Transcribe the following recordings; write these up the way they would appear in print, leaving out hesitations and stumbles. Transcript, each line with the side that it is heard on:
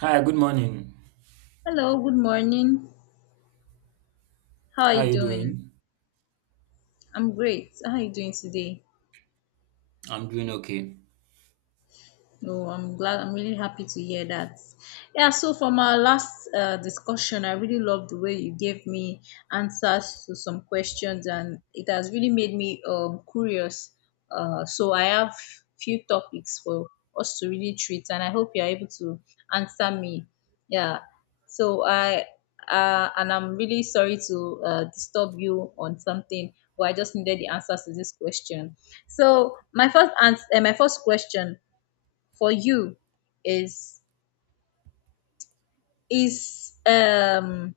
right: Hi, good morning.
left: Hello, good morning. How are
right: How are
left: you
right: you
left: doing?
right: doing?
left: I'm great. How are you doing today?
right: I'm doing okay.
left: No, I'm glad. I'm really happy to hear that. Yeah, so from our last discussion, I really love the way you gave me answers to some questions, and it has really made me curious. So I have few topics for us to really treat, and I hope you're able to answer me. Yeah. So I and I'm really sorry to disturb you on something, but I just needed the answers to this question. So my first answer, my first question for you is is um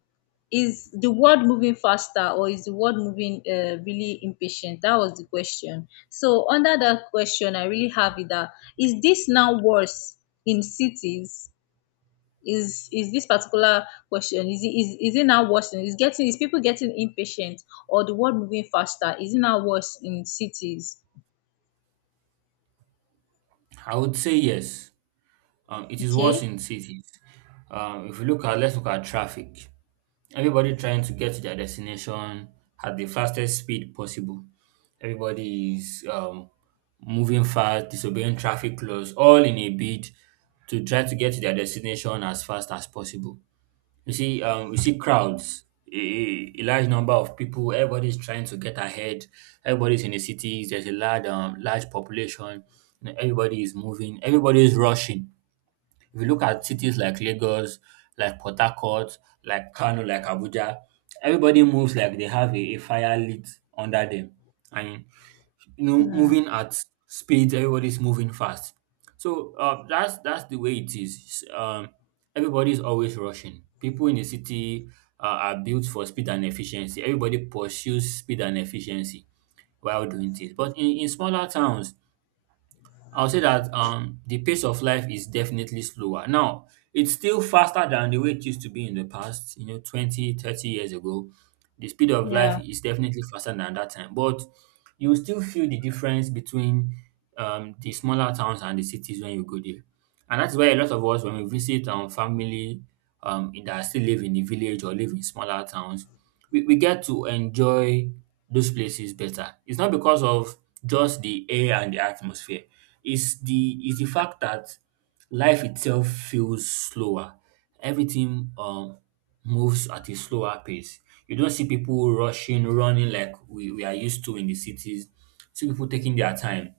left: is the world moving faster, or is the world moving really impatient? That was the question. So under that question, I really have it that is this now worse in cities? Is this particular question, is it now worse is getting, is people getting impatient, or the world moving faster, is it now worse in cities?
right: I would say yes. It is worse
left: Okay.
right: in cities. If you look at, let's look at traffic. Everybody trying to get to their destination at the fastest speed possible. Everybody is moving fast, disobeying traffic laws, all in a bid to try to get to their destination as fast as possible. You see crowds, a large number of people. Everybody's trying to get ahead. Everybody's in the cities. There's a large, large population. You know, everybody is moving. Everybody is rushing. If you look at cities like Lagos, like Port Harcourt, like Kano, like Abuja, everybody moves like they have a fire lit under them, and you know
left: Hmm.
right: moving at speeds, everybody's moving fast. So that's the way it is. Everybody's always rushing. People in the city are built for speed and efficiency. Everybody pursues speed and efficiency while doing things. But in smaller towns, I'll say that the pace of life is definitely slower. Now, it's still faster than the way it used to be in the past, you know, 20, 30 years ago. The speed of life
left: Yeah.
right: is definitely faster than that time, but you still feel the difference between the smaller towns and the cities when you go there. And that's why a lot of us, when we visit our family that still live in the village or live in smaller towns, we get to enjoy those places better. It's not because of just the air and the atmosphere. Is the fact that life itself feels slower. Everything moves at a slower pace. You don't see people rushing, running like we are used to in the cities. See people taking their time.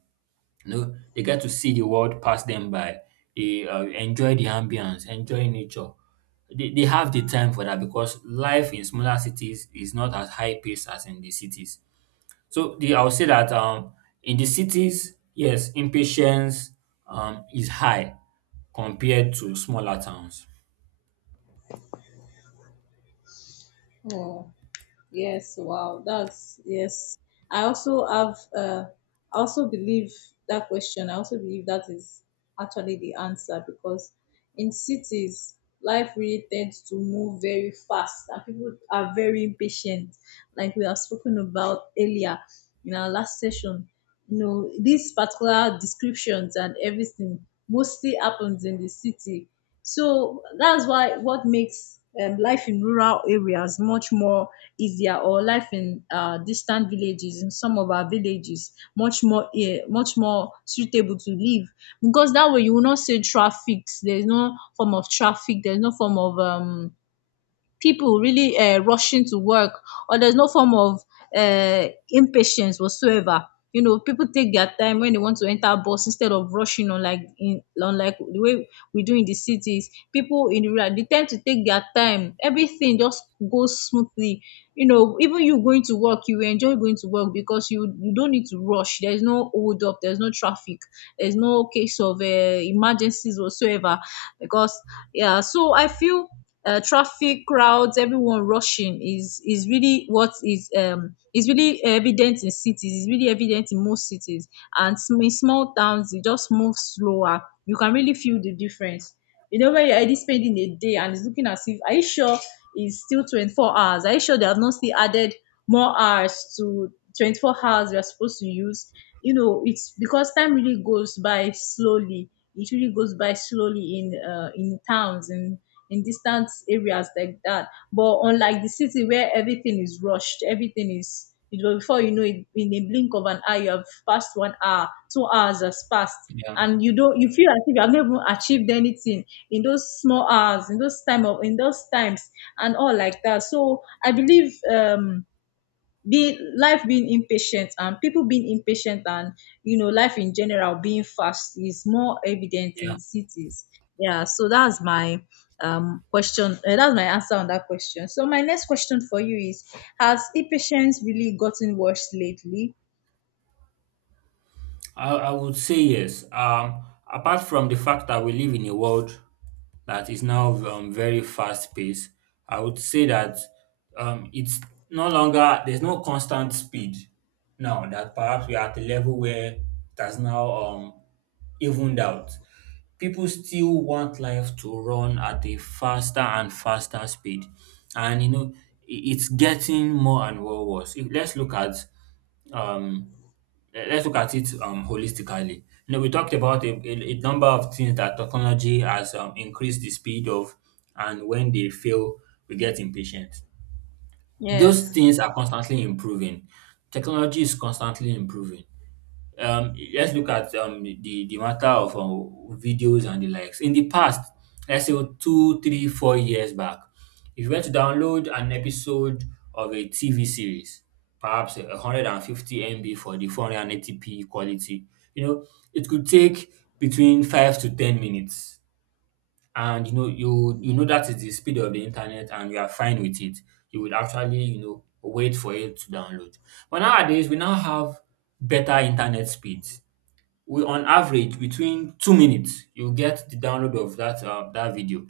right: You know, they get to see the world pass them by. They enjoy the ambience, enjoy nature. They have the time for that because life in smaller cities is not as high pace as in the cities. So the I'll say that in the cities, yes, impatience is high compared to smaller towns.
left: Oh. Yes, wow. That's yes. I also have uh, I also believe that question. I also believe that is actually the answer, because in cities life really tends to move very fast and people are very impatient, like we have spoken about earlier in our last session. You know, these particular descriptions and everything mostly happens in the city. So that's why what makes life in rural areas much more easier, or life in distant villages in some of our villages much more much more suitable to live, because that way you will not say traffic. There's no form of traffic, there's no form of people really rushing to work, or there's no form of impatience whatsoever. You know, people take their time when they want to enter a bus instead of rushing on like, in on like the way we do in the cities. People in the rural, they tend to take their time. Everything just goes smoothly. You know, even you going to work, you enjoy going to work because you don't need to rush. There's no hold up. There's no traffic. There's no case of emergencies whatsoever. Because yeah, so I feel traffic, crowds, everyone rushing is really what is really evident in cities. It's really evident in most cities, and in small towns it just moves slower. You can really feel the difference. You know, when you're already spending a day and it's looking as if, are you sure it's still 24 hours? Are you sure they have not still added more hours to 24 hours we are supposed to use? You know, it's because time really goes by slowly. It really goes by slowly in towns and in distant areas like that. But unlike the city where everything is rushed, everything is, you know, before you know it, in a blink of an eye, you have passed 1 hour, 2 hours has passed,
right: Yeah,
left: and you don't, you feel as if you have not even achieved anything in those small hours, in those time of, in those times, and all like that. So I believe be life being impatient and people being impatient and, you know, life in general being fast is more evident in
right: yeah.
left: cities, yeah. So that's my question, that's my answer on that question. So my next question for you is, has impatience really gotten worse lately?
right: I would say yes. Apart from the fact that we live in a world that is now very fast paced, I would say that it's no longer, there's no constant speed now that perhaps we are at a level where that's now evened out. People still want life to run at a faster and faster speed. And, you know, it's getting more and more worse. If, let's look at um, let's look at it holistically. You know, we talked about a number of things that technology has increased the speed of, and when they fail, we get impatient. Those
left: Yes.
right: things are constantly improving. Technology is constantly improving. Let's look at the matter of videos and the likes. In the past, let's say two, three, four years back, if you were to download an episode of a TV series, perhaps 150 MB for the 480p quality, you know, it could take between 5 to 10 minutes. And you know, you know that is the speed of the internet and you are fine with it. You would actually, you know, wait for it to download. But nowadays we now have better internet speeds, we on average between 2 minutes you get the download of that that video.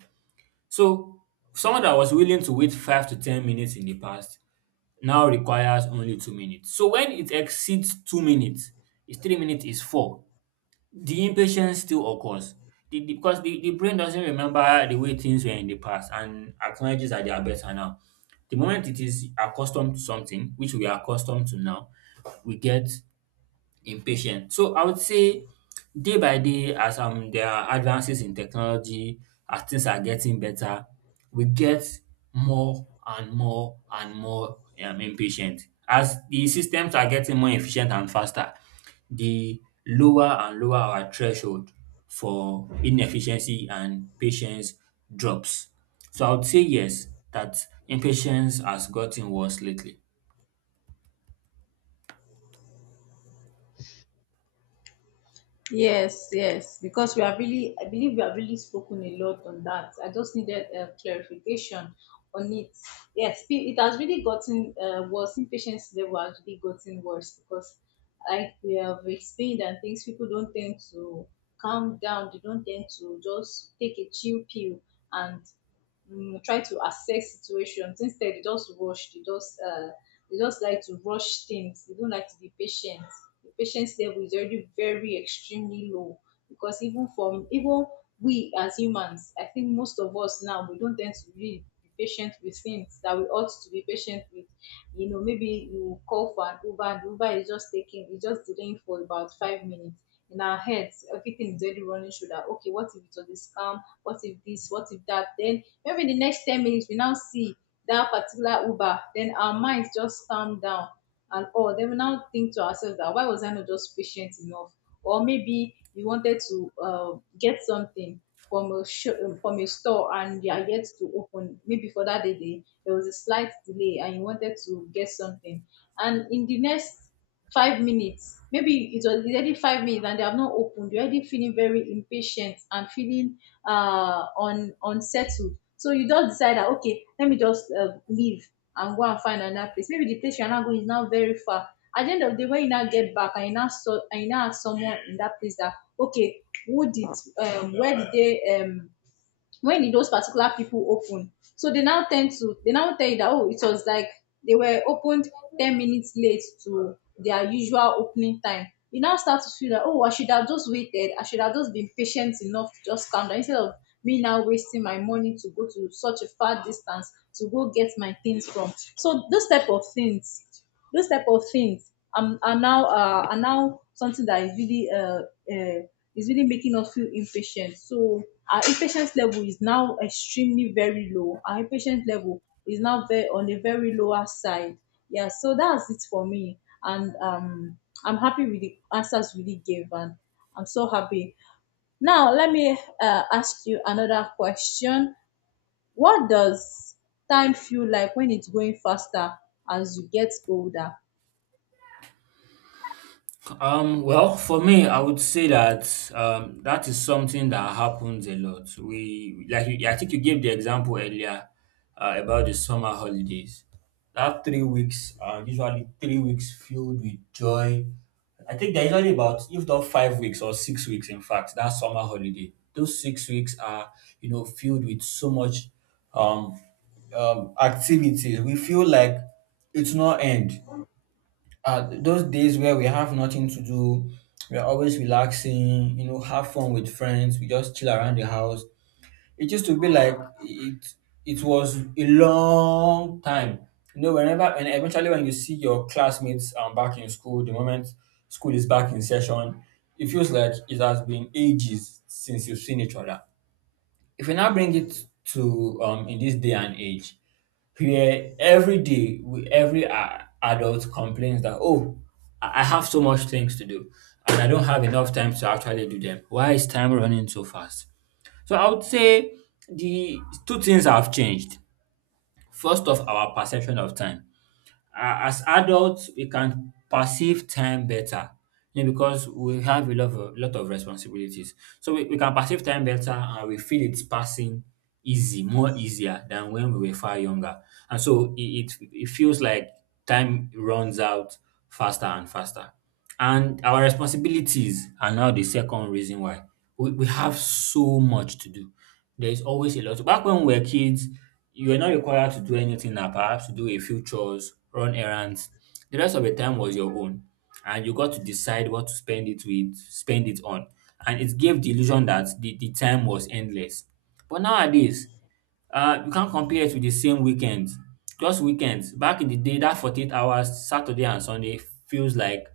right: So someone that was willing to wait 5 to 10 minutes in the past now requires only 2 minutes. So when it exceeds 2 minutes, it's 3 minutes, is four, the impatience still occurs. Because the brain doesn't remember the way things were in the past and acknowledges that they are better now. The moment it is accustomed to something, which we are accustomed to now, we get impatient. So I would say day by day, as there are advances in technology, as things are getting better, we get more and more and more impatient. As the systems are getting more efficient and faster, the lower and lower our threshold for inefficiency and patience drops. So I would say yes, that impatience has gotten worse lately.
left: Yes, yes, because we have really, I believe we have really spoken a lot on that. I just needed clarification on it. Yes, it has really gotten worse. Impatience level has really gotten worse because, like we have explained, and things, people don't tend to calm down. They don't tend to just take a chill pill and try to assess situations. Instead, they just rush, they just like to rush things. They don't like to be patient. The patience level is already very extremely low, because even from even we as humans, I think most of us now, we don't tend to really be patient with things that we ought to be patient with. You know, maybe you call for an Uber and Uber is just taking, it's just delaying for about 5 minutes. In our heads, everything is already running through that. Okay, what if it was a scam? What if this? What if that? Then maybe the next 10 minutes we now see that particular Uber, then our minds just calm down and all. Then we now think to ourselves that why was I not just patient enough? Or maybe you wanted to get something from from a store and they are yet to open. Maybe for that day there was a slight delay and you wanted to get something, and in the next 5 minutes, maybe it was already 5 minutes and they have not opened, you're already feeling very impatient and feeling unsettled. So you just decide that okay, let me just leave and go and find another place. Maybe the place you're now going is now very far. At the end of the day, when you now get back and you now saw and you now ask someone in that place that okay, who did where did they when those particular people open. So they now tend to, they now tell you that oh, it was like they were opened 10 minutes late to their usual opening time. You now start to feel that oh, I should have just waited. I should have just been patient enough to just calm down, instead of me now wasting my money to go to such a far distance to go get my things from. So those type of things, those type of things are now something that uh, is really making us feel impatient. So our impatience level is now extremely very low. Our impatience level is now very, on a very lower side. Yeah, so that's it for me. And I'm happy with the answers we really gave, and I'm so happy. Now let me ask you another question. What does time feel like when it's going faster as you get older?
right: Well, for me, I would say that that is something that happens a lot. We like you, I think you gave the example earlier about the summer holidays. That 3 weeks are usually 3 weeks filled with joy. I think they're usually about if not 5 weeks or 6 weeks. In fact, that summer holiday, those 6 weeks are you know filled with so much um, activities. We feel like it's not end those days where we have nothing to do, we are always relaxing, you know, have fun with friends, we just chill around the house. It used to be like it was a long time. You know, whenever and eventually when you see your classmates back in school, the moment school is back in session, it feels like it has been ages since you've seen each other. If we now bring it to in this day and age, where every day, every adult complains that, oh, I have so much things to do and I don't have enough time to actually do them. Why is time running so fast? So I would say the two things have changed. First off, our perception of time. A- as adults, we can perceive time better, you know, because we have a lot of responsibilities. So we can perceive time better and we feel it's passing easy, more easier than when we were far younger. And so it feels like time runs out faster and faster. And our responsibilities are now the second reason why. We have so much to do. There's always a lot. Back when we were kids, you were not required to do anything now, perhaps to do a few chores, run errands. The rest of the time was your own, and you got to decide what to spend it with, spend it on. And it gave the illusion that the time was endless. But nowadays, you can't compare it with the same weekend. Just weekends. Back in the day, that 48 hours, Saturday and Sunday feels like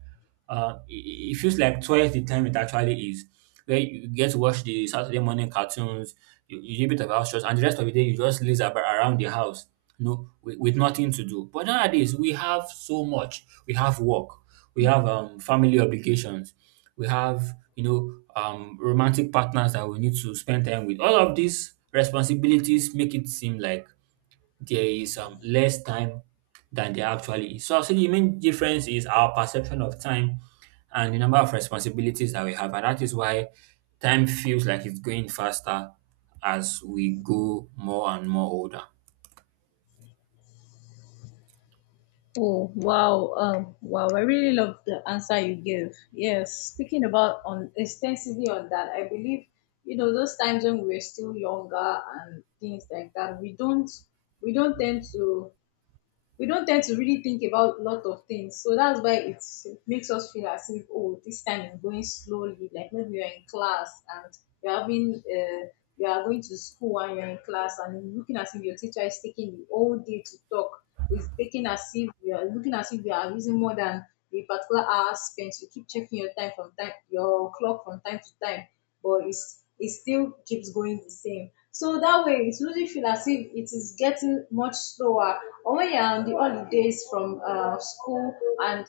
right: uh, it, it feels like twice the time it actually is. Where you get to watch the Saturday morning cartoons, you do a bit of house chores, and the rest of the day you just laze about around the house, you know, with nothing to do. But nowadays we have so much. We have work, we have family obligations, we have you know romantic partners that we need to spend time with. All of these responsibilities make it seem like there is less time than there actually is. So I'll say the main difference is our perception of time and the number of responsibilities that we have, and that is why time feels like it's going faster as we go more and more older.
left: Oh wow, wow! I really love the answer you gave. Yes, speaking about on extensively on that, I believe, you know, those times when we were still younger and things like that. We don't tend to, we don't tend to really think about a lot of things. So that's why it's, it makes us feel as if oh, this time is going slowly. Like maybe you're in class and you're having, you are going to school and you're in class and looking as if your teacher is taking the whole day to talk. It's taking as if, we are looking as if, we are using more than the particular hour spent. You keep checking your time from time, your clock from time to time, but it still keeps going the same. So that way, it really feel as if it is getting much slower. Or when you're on the holidays from school and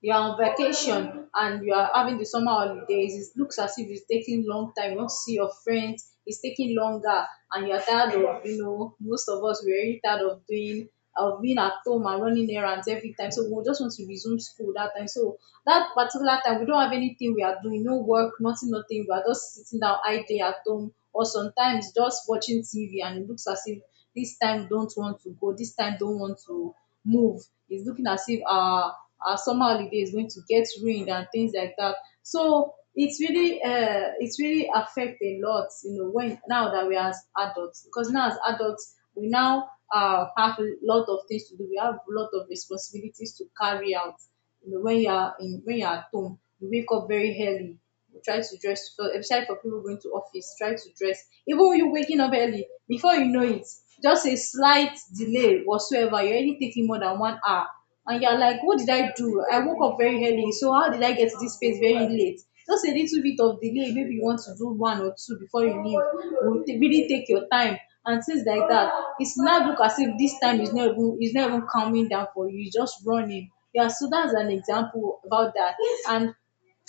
left: you're on vacation and you are having the summer holidays, it looks as if it's taking long time. You want to see your friends, it's taking longer, and you're tired of, you know, most of us we're really tired of doing, of being at home and running errands every time. So we just want to resume school that time. So that particular time we don't have anything we are doing, no work, nothing, nothing. We are just sitting down idle at home or sometimes just watching TV, and it looks as if this time don't want to go, this time don't want to move. It's looking as if our summer holiday is going to get ruined and things like that. So it's really affect a lot, you know, when now that we are as adults, because now as adults we now have a lot of things to do. We have a lot of responsibilities to carry out. You know, when you are in, when you are at home, you wake up very early, try to dress for, especially for people going to office, try to dress. Even you waking up early, before you know it, just a slight delay whatsoever, you're already taking more than 1 hour and you're like, what did I do? I woke up very early, so how did I get to this space very late? Just a little bit of delay, maybe you want to do one or two before you leave, really take your time and things like that. It's not look as if this time is not even, is not even calming down for you, it's just running. Yeah, so that's an example about that. And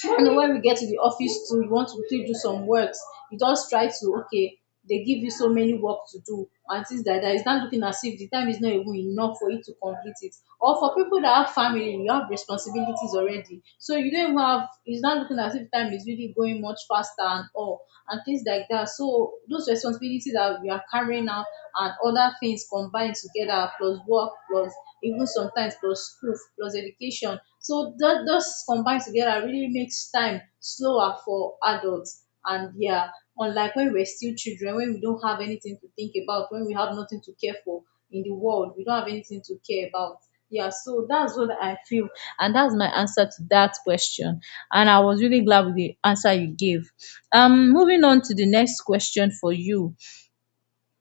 left: when we get to the office too, you want to quickly do some works. You just try to, okay, they give you so many work to do and things like that. It's not looking as if the time is not even enough for you to complete it. Or for people that have family, you have responsibilities already. So you don't even have, it's not looking as if time is really going much faster and all and things like that. So those responsibilities that we are carrying out and other things combined together plus work plus even sometimes plus school plus education, so that those combined together really makes time slower for adults. And yeah, unlike when we're still children, when we don't have anything to think about, when we have nothing to care for in the world, we don't have anything to care about. Yeah, so that's what I feel. And that's my answer to that question. And I was really glad with the answer you gave. Moving on to the next question for you.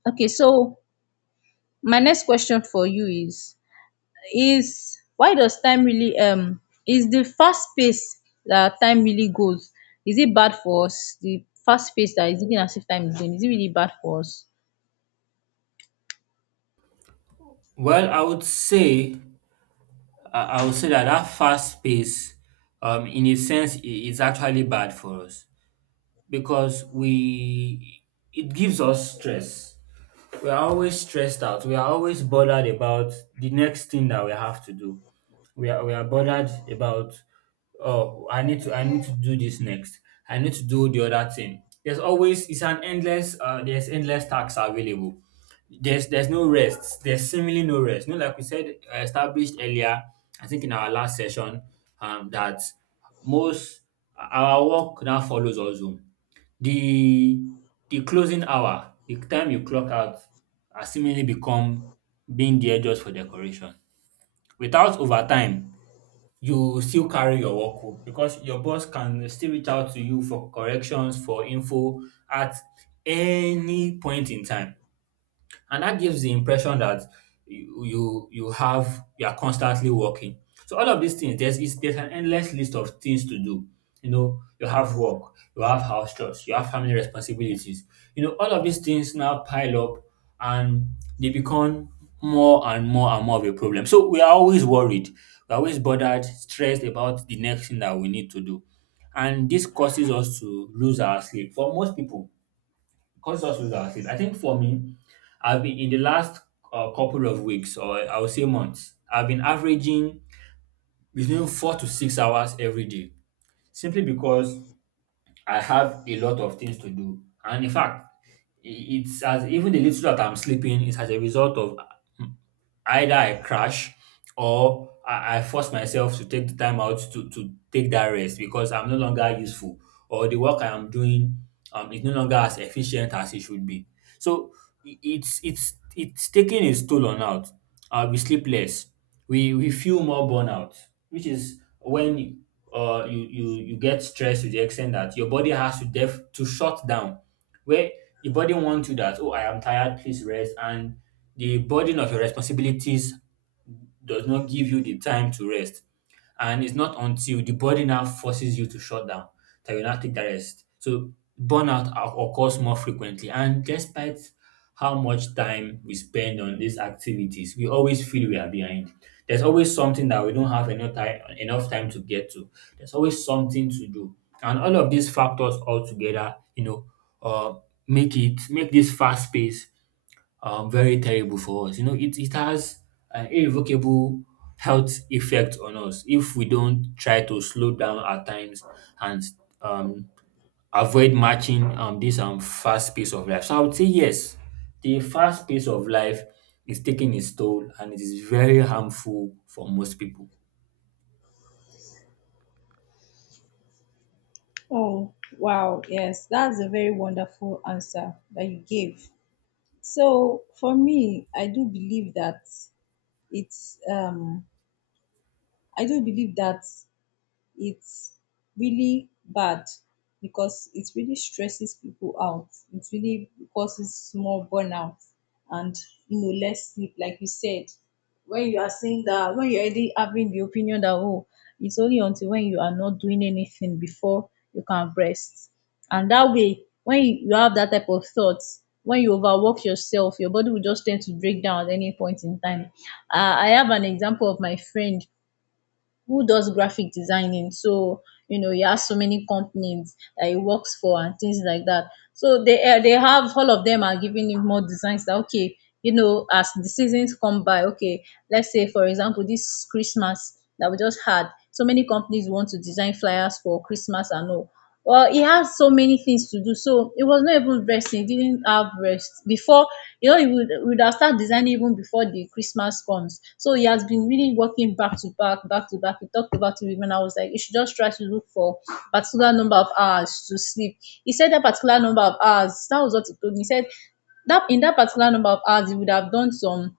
left: Okay, so my next question for you is why does time really is the fast pace that time really goes, is it bad for us? The fast pace that is looking as if time is going, is it really bad for us?
right: Well, I would say I would say that that fast pace in a sense is actually bad for us because we it gives us stress. We are always stressed out. We are always bothered about the next thing that we have to do. We are bothered about, oh, I need to do this next. I need to do the other thing. There's always, it's an endless there's endless tasks available. There's no rest. There's seemingly no rest. You know, like we said established earlier, I think in our last session, that most, our work now follows us home. The the closing hour, the time you clock out, has seemingly become being there just for decoration. Without overtime, you still carry your work home because your boss can still reach out to you for corrections, for info at any point in time, and that gives the impression that you are constantly working. So all of these things, there's an endless list of things to do. You know, you have work, you have house chores, you have family responsibilities. You know, all of these things now pile up and they become more and more and more of a problem. So we are always worried, we're always bothered, stressed about the next thing that we need to do. And this causes us to lose our sleep. For most people, consensus, I said. I think for me, I've been in the last couple of weeks, or I would say months, I've been averaging between 4 to 6 hours every day, simply because I have a lot of things to do. And in fact, I- it's as even the little that I'm sleeping is as a result of either I crash or I force myself to take the time out to take that rest because I'm no longer useful or the work I am doing is no longer as efficient as it should be. So it's taking its toll on out. We sleep less. We feel more burnout, which is when you get stressed to the extent that your body has to def to shut down where the body wants you that, oh, I am tired, please rest. And the burden of your responsibilities does not give you the time to rest. And it's not until the body now forces you to shut down that you now take the rest. So burnout occurs more frequently. And despite how much time we spend on these activities, we always feel we are behind. There's always something that we don't have enough time to get to. There's always something to do. And all of these factors all together, uh, make this fast pace very terrible for us. You know, it has an irrevocable health effect on us if we don't try to slow down our times and um, avoid matching this fast pace of life. So I would say yes, the fast pace of life is taking its toll and it is very harmful for most people.
left: Oh, wow. Yes, that's a very wonderful answer that you gave. So, for me, I do believe that it's, um, I do believe that it's really bad because it really stresses people out. It really causes more burnout and, you know, less sleep, like you said. When you are saying that, when you're already having the opinion that, oh, it's only until when you are not doing anything before you can rest. And that way, when you have that type of thoughts, when you overwork yourself, your body will just tend to break down at any point in time. I have an example of my friend who does graphic designing. So you know, he has so many companies that he works for and things like that. So they, they have, all of them are giving him more designs. That okay, you know, as the seasons come by, okay, let's say for example, this Christmas that we just had, so many companies want to design flyers for Christmas and all. Well, he had so many things to do, so it was not even resting. He didn't have rest before. You know, he would have started designing even before the Christmas comes. So he has been really working back to back, back to back. He talked about it even. I was like, you should just try to look for particular number of hours to sleep. He said that particular number of hours. That was what he told me. He said that in that particular number of hours, he would have done some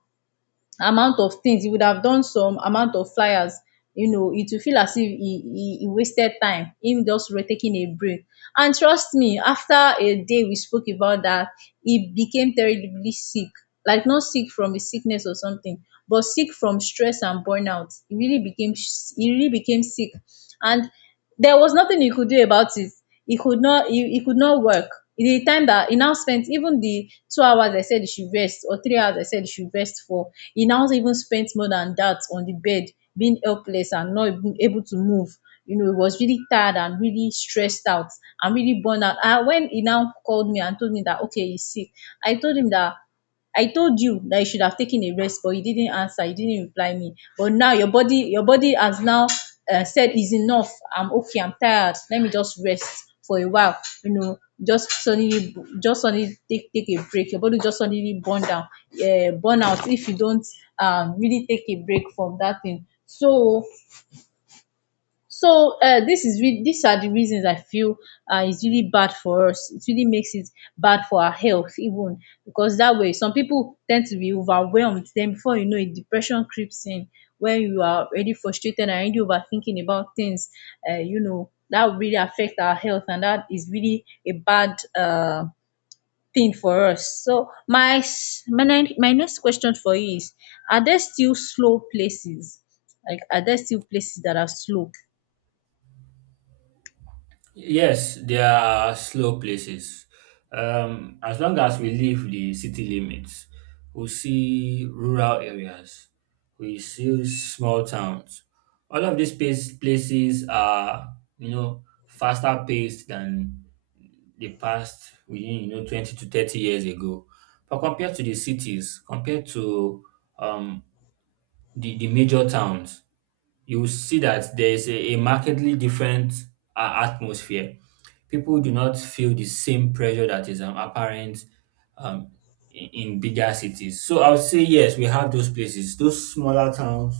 left: amount of things, he would have done some amount of flyers. You know, it will feel as if he wasted time, him just taking a break. And trust me, after a day we spoke about that, he became terribly sick. Like, not sick from a sickness or something, but sick from stress and burnout. He really became, he really became sick, and there was nothing he could do about it. He could not, he could not work. The time that he now spent, even the 2 hours I said he should rest, or 3 hours I said he should rest for, he now even spent more than that on the bed, being helpless and not even able to move. You know, he was really tired and really stressed out and really burned out. And when he now called me and told me that okay, he's sick, I told him that, I told you that you should have taken a rest, but you didn't answer. You didn't reply me. But now your body has now, said is enough. I'm okay. I'm tired. Let me just rest for a while. You know, just suddenly, just suddenly take a break. Your body just suddenly burn down, burn out if you don't really take a break from that thing. So so, this is these are the reasons I feel, it's really bad for us. It really makes it bad for our health even, because that way some people tend to be overwhelmed. Then before you know it, depression creeps in when you are already frustrated and already overthinking about things. You know, that will really affect our health and that is really a bad thing for us. So my s- my ne- my next question for you is: Are there still slow places? Like, are there still places that are slow?
right: Yes, there are slow places. As long as we leave the city limits, we see rural areas, we see small towns. All of these places are, you know, faster paced than the past within, you know, 20 to 30 years ago. But compared to the cities, compared to um, the major towns, you see that there is a markedly different atmosphere. People do not feel the same pressure that is apparent um, in bigger cities. So I would say, yes, we have those places, those smaller towns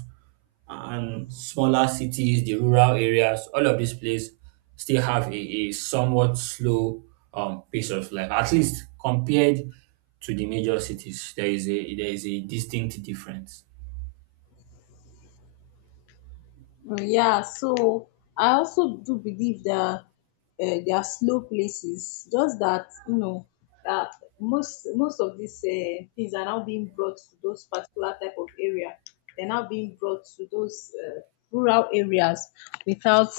right: and smaller cities, the rural areas, all of these places still have a somewhat slow pace of life, at least compared to the major cities. There is a distinct difference.
left: Mm, yeah, so I also do believe that, there are slow places. Just that you know that most of these, things are now being brought to those particular type of area. They're now being brought to those, rural areas without,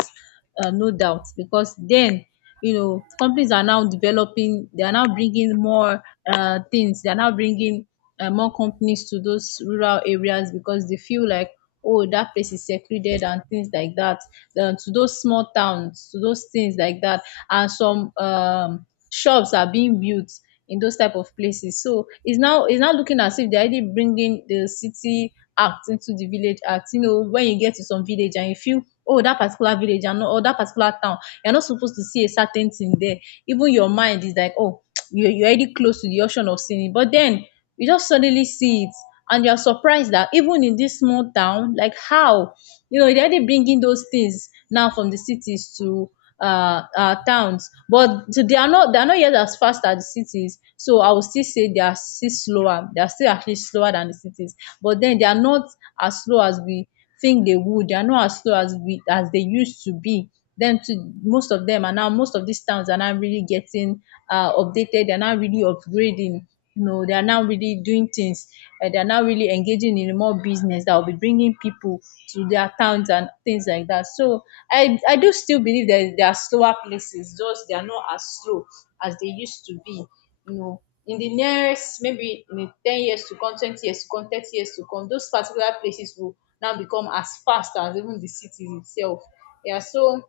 left: no doubt, because then you know, companies are now developing, they are now bringing more, things, they are now bringing, more companies to those rural areas because they feel like, oh, that place is secluded and things like that. Then to those small towns, to those things like that. And some, shops are being built in those type of places. So it's now, it's now looking as if they're already bringing the city act into the village act. You know, when you get to some village and you feel, oh, that particular village and or that particular town, you're not supposed to see a certain thing there. Even your mind is like, oh you're already close to the option of seeing it. But then you just suddenly see it and you are surprised that even in this small town, like how, you know, they're already bringing those things now from the cities to, towns. But so they are not yet as fast as the cities. So I will still say they are still slower, they are still actually slower than the cities. But then they are not as slow as we think dey would. They are not as slow as we as they used to be. Them too, most of them are now, most of these towns are now really getting, updated. They're now really upgrading. You know, they are now really doing things. They are now really engaging in more business that will be bringing people to their towns and things like that. So I do still believe that there are slower places. Just they are not as slow as they used to be. You know, in the next, maybe in the 10 years to come, 20 years to come, 30 years to come, those particular places will now become as fast as even the city itself. Yeah, so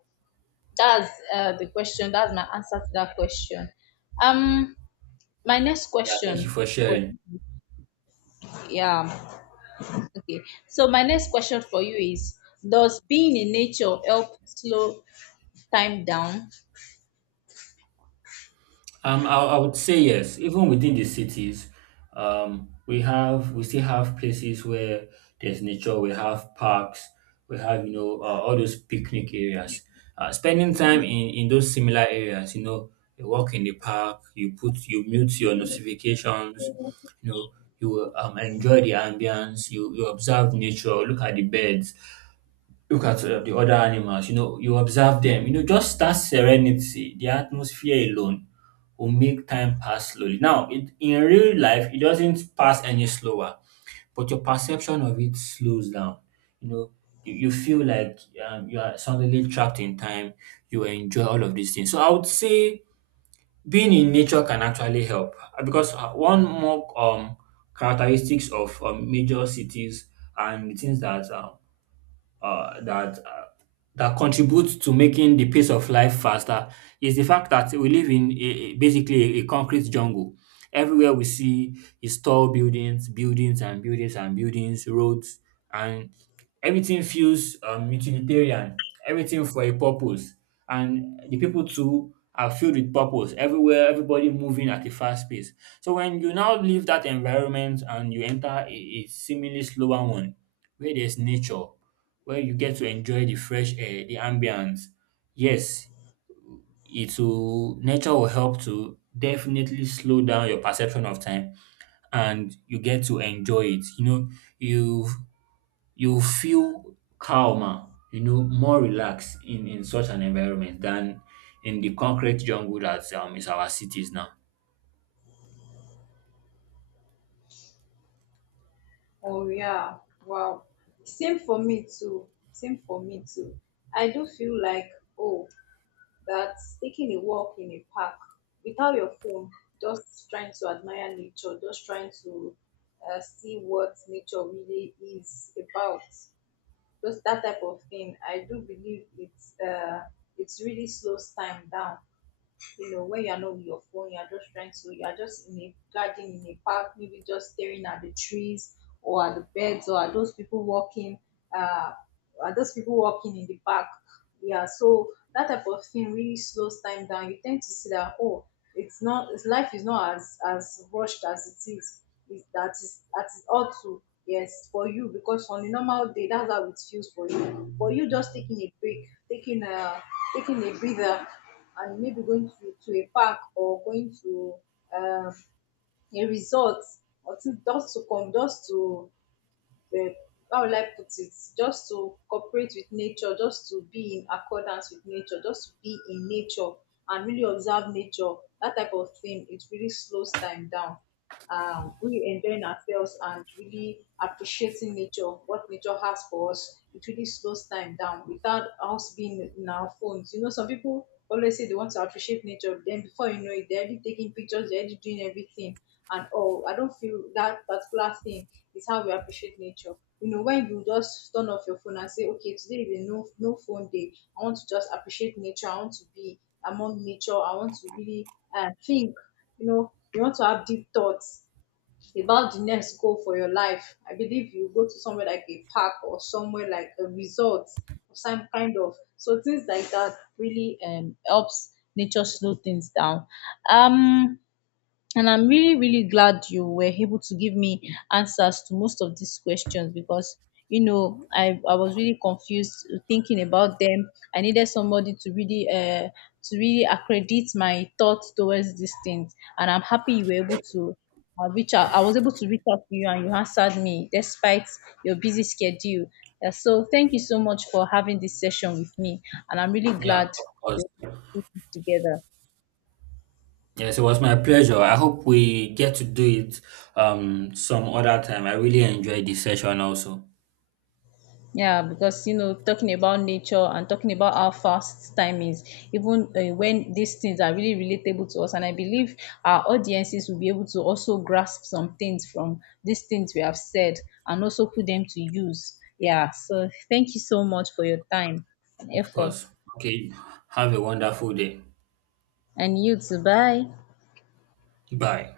left: that's the question that's my answer to that question. um my next
right: Yeah, thank you
left: question
right: for
left: for
right: sharing.
left: Yeah. Okay, so my next question for you is, does being in nature help slow time down?
right: I would say yes. Even within the cities, we still have places where there's nature. We have parks. We have you know all those picnic areas. Spending time in those similar areas, you know, you walk in the park. You mute your notifications. You know, you enjoy the ambience. You observe nature. Look at the birds, look at the other animals, you know, you observe them, you know, just that serenity, the atmosphere alone will make time pass slowly. Now, it, in real life, it doesn't pass any slower, but your perception of it slows down. You know, you feel like you are suddenly trapped in time, you enjoy all of these things. So, I would say being in nature can actually help because one more characteristics of major cities and the things that uh, that uh, that contributes to making the pace of life faster is the fact that we live in basically a concrete jungle. Everywhere we see is tall buildings, buildings and buildings and buildings, roads, and everything feels utilitarian. Everything for a purpose, and the people too are filled with purpose. Everywhere, everybody moving at a fast pace. So when you now leave that environment and you enter a seemingly slower one, where there's nature, where you get to enjoy the fresh air, the ambience. Yes, it will nature will help to definitely slow down your perception of time and you get to enjoy it. You know, you you feel calmer, you know, more relaxed in such an environment than in the concrete jungle that is our cities now.
left: Oh yeah, wow. Same for me too. Same for me too. I do feel like, oh, that's taking a walk in a park without your phone, just trying to admire nature, just trying to, see what nature really is about. Just that type of thing. I do believe it's, it really slows time down. You know, when you're not with your phone, you're just trying to, you're just in a garden, in a park, maybe just staring at the trees or at the birds or at those people walking, uh, at those people walking in the park. Yeah, so that type of thing really slows time down. You tend to see that, oh, it's not, it's, life is not as, as rushed as it is. Is that, is that is all too yes for you, because on a normal day that's how it feels for you. But you just taking a break, taking a taking a breather and maybe going to a park or going to, um, a resort or to, just to come, just to, uh, how will I put it, just to cooperate with nature, just to be in accordance with nature, just to be in nature and really observe nature. That type of thing, it really slows time down. Really enjoying ourselves and really appreciating nature, what nature has for us, it really slows time down without us being in our phones. You know, some people always say they want to appreciate nature, then before you know it, they're already taking pictures, they're already doing everything. And oh, I don't feel that particular thing is how we appreciate nature. You know, when you just turn off your phone and say, okay, today is a no phone day. I want to just appreciate nature. I want to be among nature. I want to really, think, you know, you want to have deep thoughts about the next goal for your life, I believe you go to somewhere like a park or somewhere like a resort or some kind of. So things like that really, helps nature slow things down. Um and I'm really, really glad you were able to give me answers to most of these questions, because, you know, I was really confused thinking about them. I needed somebody to really accredit my thoughts towards these things. And I'm happy you were able to, reach out. I was able to reach out to you and you answered me despite your busy schedule. Yeah, so thank you so much for having this session with me. And I'm really
right: Yeah,
left: glad
right: of
left: we
right: course.
left: we're able to do this together.
right: Yes, it was my pleasure. I hope we get to do it some other time. I really enjoyed this session also.
left: Yeah, because you know, talking about nature and talking about how fast time is, even, when these things are really relatable to us, and I believe our audiences will be able to also grasp some things from these things we have said and also put them to use. Yeah, so thank you so much for your time and
right: Of
left: effort,
right: course. Okay. Have a wonderful day.
left: and you too. Bye.
right: Bye.